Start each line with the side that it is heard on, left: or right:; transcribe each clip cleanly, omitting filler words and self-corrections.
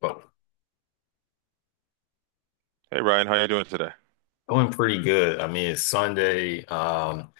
left: But
right: Hey Ryan, how you doing today?
left: going pretty good. I mean, it's Sunday.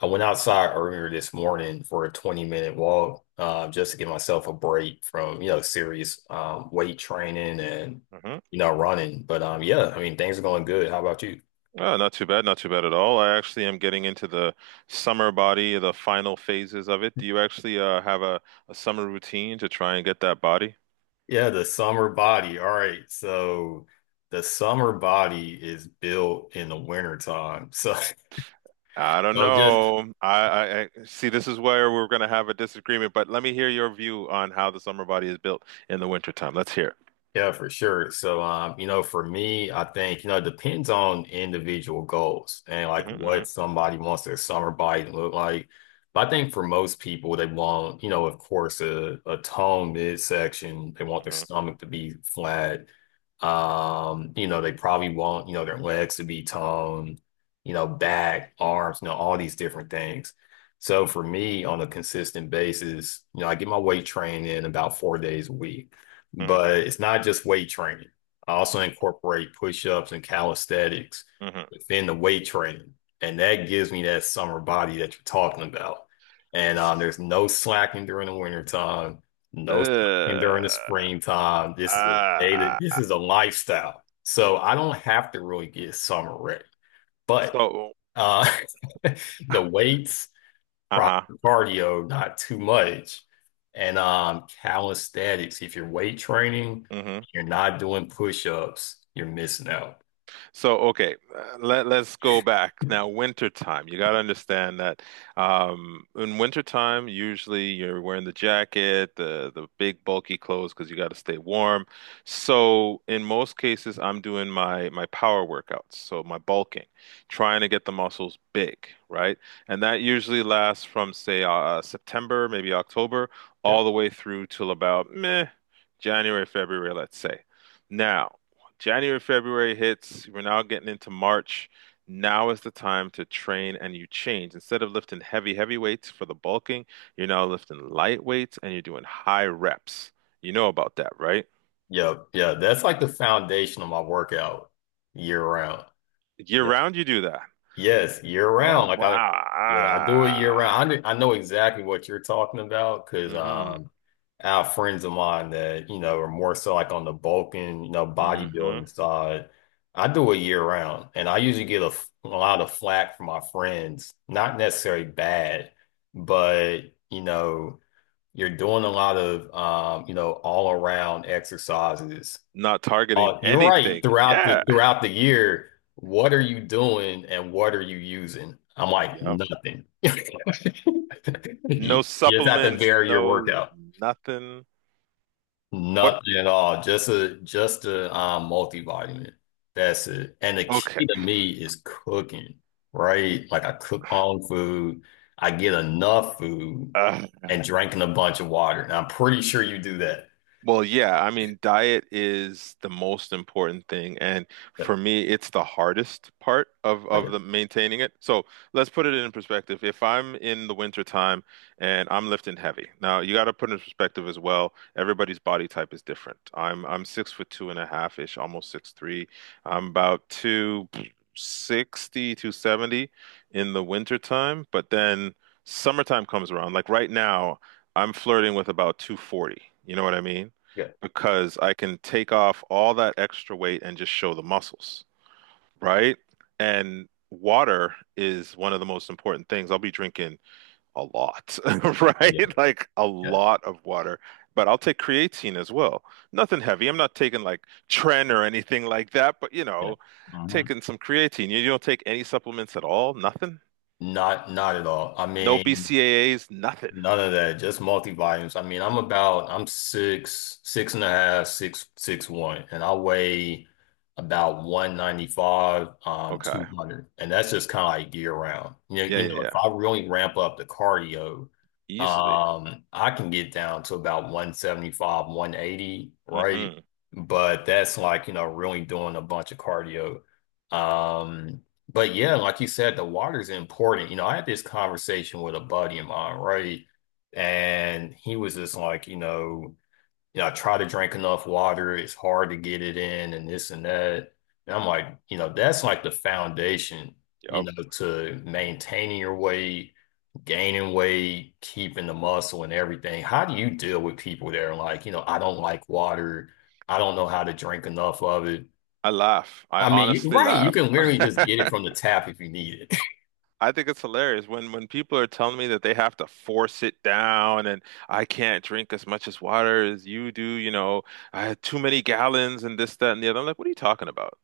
left: I went outside earlier this morning for a 20-minute walk, just to give myself a break from, serious weight training and,
right: Hmm.
left: running. But yeah, I mean, things are going good. How about you?
right: Oh, not too bad, not too bad at all. I actually am getting into the summer body, the final phases of it. Do you actually have a summer routine to try and get that body?
left: Yeah, the summer body. All right. So the summer body is built in the winter time. So,
right: I don't
left: so just.
right: know. I see this is where we're going to have a disagreement, but let me hear your view on how the summer body is built in the wintertime. Let's hear
left: Yeah, for sure. So, for me, I think, it depends on individual goals and
right: it.
left: like
right: Hmm.
left: what somebody wants their summer body to look like. But I think for most people, they want, of course, a toned midsection. They want their
right: Hmm.
left: stomach to be flat. They probably want, their legs to be toned, back, arms, all these different things. So for me, on a consistent basis, I get my weight training in about 4 days a week,
right: Hmm.
left: but it's not just weight training. I also incorporate push-ups and calisthenics
right: Hmm. Hmm.
left: within the weight training, and that gives me that summer body that you're talking about. And there's no slacking during the wintertime, no slacking
right: Uh,
left: during the springtime. This is a day that this
right: ah.
left: is a lifestyle. So I don't have to really get summer ready, but
right: So.
left: uh, the weights,
right: Uh-huh.
left: proper cardio, not too much, and calisthenics. If you're weight training,
right: Hmm.
left: you're not doing push-ups, you're missing out.
right: So, okay, let's go back. Now, wintertime, you got to understand that in wintertime, usually you're wearing the jacket, the big bulky clothes because you got to stay warm. So, in most cases, I'm doing my power workouts, so my bulking, trying to get the muscles big, right? And that usually lasts from, say, September, maybe October,
left: Yep,
right: all the way through till about January, February, let's say. Now, January, February hits. We're now getting into March. Now is the time to train and you change. Instead of lifting heavy, heavy weights for the bulking, you're now lifting light weights and you're doing high reps. You know about that, right?
left: yep, yeah. That's like the foundation of my workout year round.
right: Year round, you do that.
left: Yes, year round.
right: Oh,
left: Yeah, I do it year
right: wow.
left: round. I know exactly what you're talking about, because
right: Hmm.
left: I have friends of mine that you know are more so like on the bulking,
right: Hmm.
left: bodybuilding side. I do it year round, and I usually get a lot of flack from my friends. Not necessarily bad, but you know, you're doing a lot of all around exercises.
right: Not targeting
left: You're right.
right: anything.
left: Throughout the
right: Yeah.
left: throughout the year, what are you doing and what are you using? I'm like,
right: Yep.
left: nothing.
right: No
left: You just have to
right: supplements,
left: vary
right: no
left: your workout.
right: nothing. What?
left: Nothing at all. Just a multivitamin. That's it. And the
right: Okay.
left: key to me is cooking, right? Like I cook my own food, I get enough food
right: Uh,
left: and drinking a bunch of water. And I'm pretty sure you do that.
right: Well, yeah, I mean, diet is the most important thing, and
left: Yeah.
right: for me, it's the hardest part of
left: Oh
right: of
left: yeah.
right: the maintaining it. So let's put it in perspective. If I'm in the winter time and I'm lifting heavy, now you got to put it in perspective as well. Everybody's body type is different. I'm 6 foot two and a half ish, almost six three. I'm about 260, 270 in the winter time, but then summertime comes around. Like right now, I'm flirting with about 240. You know what I mean?
left: Yeah.
right: Because I can take off all that extra weight and just show the muscles, right? And water is one of the most important things. I'll be drinking a lot,
left: Oh yeah.
right: right? Like a
left: Yeah.
right: lot of water. But I'll take creatine as well. Nothing heavy. I'm not taking like Tren or anything like that, but you know,
left: Yeah.
right: taking some creatine. You don't take any supplements at all? Nothing?
left: Not at all. I
right: No
left: mean,
right: BCAAs? Nothing.
left: none of that. Just multi-volumes. I mean, I'm six, six and a half, six, 6'1", and I weigh about 195,
right: Okay.
left: 200. And that's just kind of like year round. You know,
right: Yeah,
left: you
right: yeah,
left: know, if
right: yeah.
left: I really ramp up the cardio,
right: Easily.
left: I can get down to about 175, 180, right?
right: Mm-hmm.
left: But that's like, really doing a bunch of cardio. Um, but yeah, like you said, the water's important. I had this conversation with a buddy of mine, right? And he was just like, I try to drink enough water. It's hard to get it in and this and that. And I'm like, that's like the foundation,
right: Yep.
left: to maintaining your weight, gaining weight, keeping the muscle and everything. How do you deal with people that are like, I don't like water. I don't know how to drink enough of it.
right: I laugh. I
left: I mean, you,
right: honestly
left: right, you can
right: laugh.
left: literally just get it from the tap if you need it.
right: I think it's hilarious when people are telling me that they have to force it down and I can't drink as much as water as you do, I had too many gallons and this, that, and the other. I'm like, what are you talking about?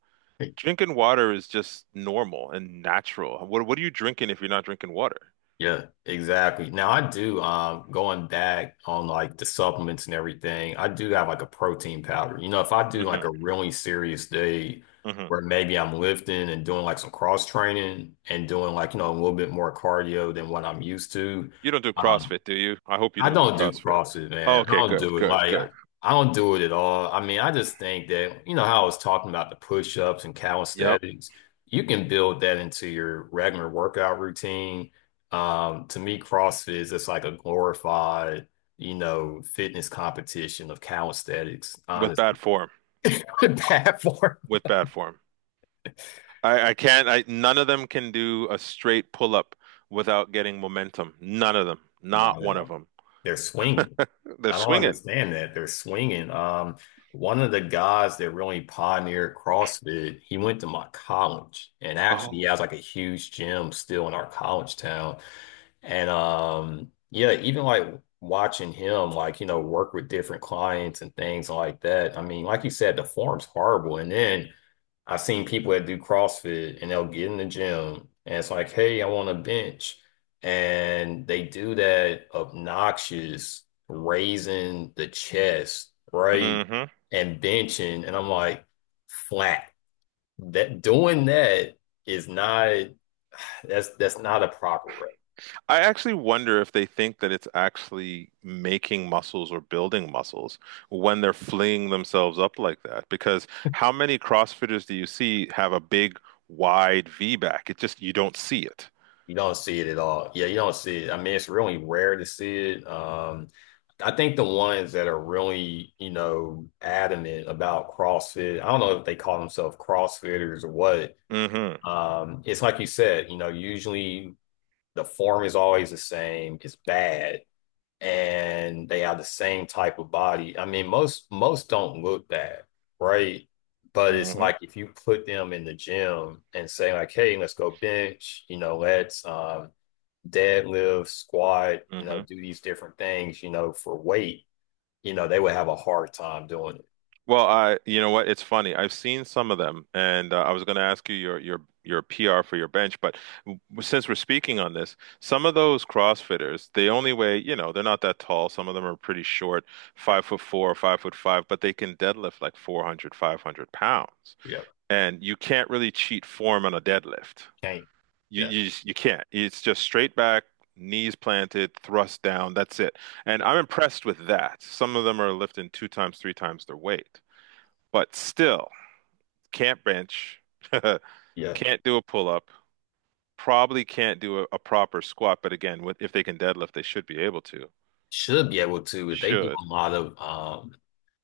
right: Drinking water is just normal and natural. What are you drinking if you're not drinking water?
left: Yeah, exactly. Now I do going back on like the supplements and everything, I do have like a protein powder. If I do like
right: Hmm.
left: a really serious day
right: Hmm.
left: where maybe I'm lifting and doing like some cross training and doing like, a little bit more cardio than what I'm used to.
right: You don't do
left: um,
right: CrossFit, do you? I hope you
left: I
right: don't do
left: don't do
right: CrossFit.
left: CrossFit,
right: Oh,
left: man. I
right: okay,
left: don't
right: good,
left: do it.
right: good,
left: Like, I,
right: good.
left: I don't do it at all. I mean, I just think that, how I was talking about the push-ups and
right: Yep.
left: calisthenics, you can build that into your regular workout routine. To me, CrossFit is just like a glorified, fitness competition of calisthenics,
right: With
left: honestly.
right: bad form.
left: Bad form.
right: With bad form. I can't I None of them can do a straight pull up without getting momentum. None of them. Not
left: Not at
right: one of
left: all.
right: them.
left: They're swinging.
right: They're
left: I don't
right: swinging.
left: understand that. They're swinging. One of the guys that really pioneered CrossFit, he went to my college, and actually, he
right: Oh.
left: has like a huge gym still in our college town. And yeah, even like watching him, like work with different clients and things like that. I mean, like you said, the form's horrible, and then I've seen people that do CrossFit and they'll get in the gym and it's like, hey, I want a bench. And they do that obnoxious raising the chest, right?
right: Hmm.
left: And benching. And I'm like, flat. That doing that is not, that's not a proper.
right: I actually wonder if they think that it's actually making muscles or building muscles when they're flinging themselves up like that. Because how many CrossFitters do you see have a big, wide V back? It just, you don't see it.
left: You don't see it at all. Yeah, you don't see it. I mean, it's really rare to see it. I think the ones that are really, adamant about CrossFit, I don't know if they call themselves CrossFitters or what.
right: Hmm.
left: It's like you said, usually the form is always the same. It's bad and they are the same type of body. I mean, most don't look that, right? But it's
right: Hmm.
left: like if you put them in the gym and say like, hey, let's go bench, let's deadlift, squat,
right: Hmm.
left: do these different things, for weight, they would have a hard time doing it.
right: Well, you know what? It's funny. I've seen some of them, and I was going to ask you your PR for your bench, but since we're speaking on this, some of those CrossFitters, they only weigh, they're not that tall. Some of them are pretty short,
left: Yeah,
right: 5 foot four five foot five, but they can deadlift like 400, 500 pounds,
left: yeah.
right: and you can't really cheat form on a deadlift.
left: Can't.
right: You
left: Yeah.
right: you just- you can't. It's just straight back. Knees planted, thrust down, that's it. And
left: Yeah.
right: I'm impressed with that. Some of them are lifting two times, three times their weight. But still, can't bench,
left: Yeah.
right: can't do a pull up, probably can't do a proper squat. But again, if they can deadlift, they should be able to.
left: Should be able to, but they do
right: Should.
left: a lot of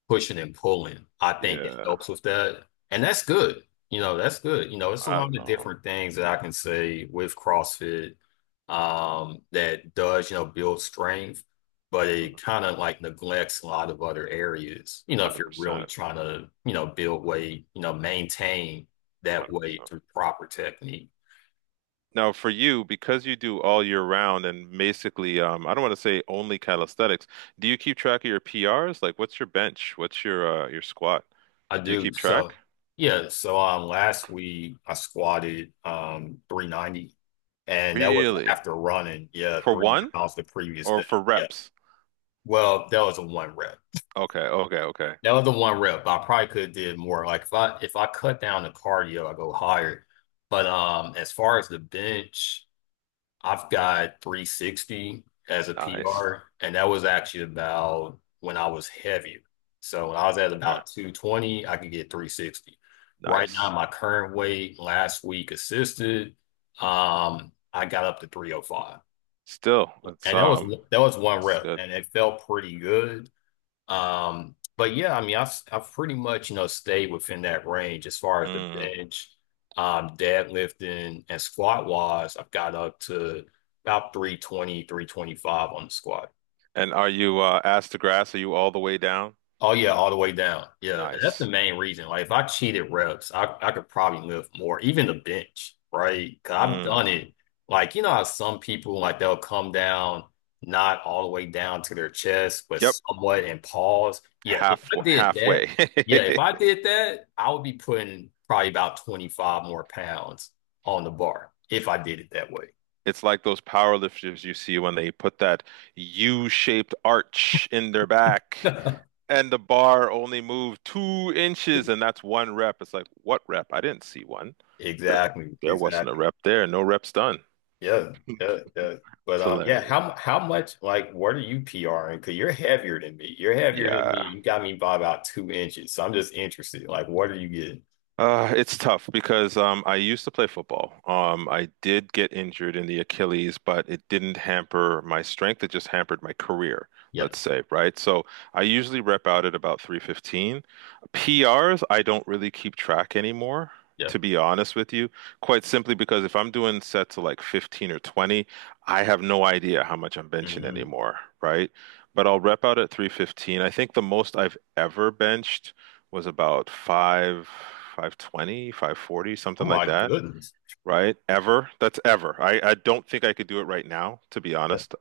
left: pushing and pulling. I think it
right: Yeah,
left: helps with that. And that's good. That's good. It's a
right: I
left: lot
right: don't
left: of
right: know.
left: different things that I can say with CrossFit that does, build strength, but
right: Mm,
left: it kind of like neglects a lot of other areas. If you're really
right: 100%.
left: trying to, build weight, maintain that weight
right: 100%.
left: through proper technique.
right: Now, for you, because you do all year round and basically, I don't want to say only calisthenics, do you keep track of your PRs? Like, what's your bench? What's your squat?
left: I
right: Do you
left: do.
right: keep track?
left: So yeah, last week I squatted 390, and that was
right: Really?
left: after running, yeah,
right: For
left: three
right: one
left: miles the previous
right: or
left: day.
right: for
left: Yeah.
right: reps?
left: Well, that was a one rep.
right: Okay, okay, okay.
left: That was a one rep. I probably could have did more. Like if I cut down the cardio, I go higher. But as far as the bench, I've got 360 as a
right: Nice.
left: PR, and that was actually about when I was heavier. So when I was at
right: Okay.
left: about 220, I could get 360. Right now,
right: Nice.
left: my current weight last week assisted, I got up to 305.
right: Still, that's
left: And that was
right: um,
left: that was one
right: that's
left: rep,
right: good.
left: and it felt pretty good. But yeah, I mean, I've pretty much, stayed within that range as far as the
right: Mm.
left: bench. Deadlifting and squat wise, I've got up to about 320, 325 on the squat.
right: And are you ass to grass? Are you all the way down?
left: Oh yeah, all the way down. Yeah, and that's the
right: Nice.
left: main reason. Like if I cheated reps, I could probably lift more, even the bench, right? Cause I've done
right: Mm.
left: it. Like you know how some people like they'll come down not all the way down to their chest, but
right: Yep.
left: somewhat and pause. Yeah, if I did that,
right: Halfway.
left: yeah, if I did that, I would be putting probably about 25 more pounds on the bar if I did it that way.
right: It's like those power lifters you see when they put that U-shaped arch in their back, and the bar only moved 2 inches, and that's one rep. It's like, what rep? I didn't see one. There,
left: Exactly,
right: there wasn't a
left: exactly.
right: rep there. No reps done.
left: Yeah, yeah, yeah. But
right: It's
left: yeah,
right: hilarious.
left: how much, like, what are you PRing? Because you're heavier than me. You're heavier than me.
right: Yeah.
left: You got me by about 2 inches. So I'm just interested. Like, what are you getting?
right: It's tough because I used to play football. I did get injured in the Achilles, but it didn't hamper my strength. It just hampered my career,
left: Yeah,
right: let's say, right? So I usually rep out at about 315. PRs, I don't really keep track anymore,
left: yeah.
right: to be honest with you, quite simply because if I'm doing sets of like 15 or 20, I have no idea how much I'm benching
left: Hmm.
right: anymore, right? But I'll rep out at 315. I think the most I've ever benched was about 520, 540,
left: Oh
right: something like
left: my
right: that,
left: goodness.
right: right? Ever. That's ever. I don't think I could do it right now, to be
left: Uh,
right: honest.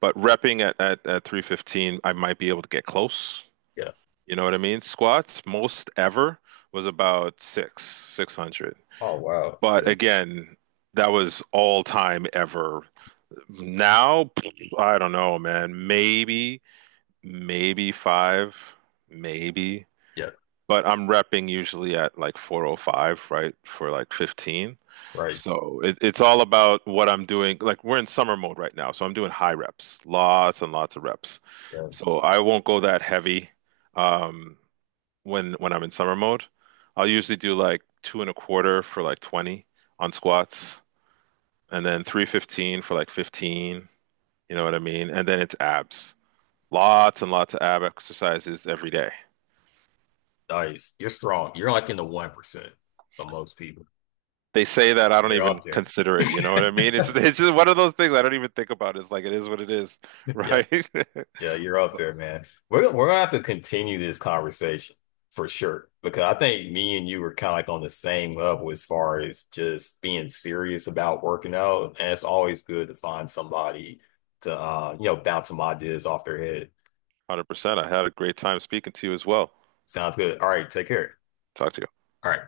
right: But repping at 315, I might be able to get close.
left: yeah.
right: You know what I mean? Squats, most ever was about 600.
left: Oh wow.
right: But
left: Yeah,
right: again, that was all time ever. Now, I don't know, man. Maybe five, maybe
left: yeah.
right: but I'm repping usually at like 405, right, for like 15.
left: Right.
right: So it's all about what I'm doing. Like we're in summer mode right now, so I'm doing high reps, lots and lots of reps.
left: Yeah.
right: So I won't go that heavy um, when I'm in summer mode. I'll usually do like two and a quarter for like 20 on squats, and then 315 for like 15. You know what I mean? And then it's abs. Lots and lots of ab exercises every day.
left: Nice. You're strong. You're like in the 1% for most people.
right: They say that I don't
left: You're
right: even
left: up there.
right: consider it. You know what I mean? It's just one of those things I don't even think about. It's like it is what it is,
left: Yeah.
right: right? one
left: Yeah, you're up there, man. We're gonna have to continue this conversation for sure, because I think me and you were kind of like on the same level as far as just being serious about working out, and it's always good to find somebody to bounce some ideas off their head.
right: Hundred percent. I had a great time speaking to you as well.
left: Sounds good. All right, take care.
right: Talk to you.
left: All right.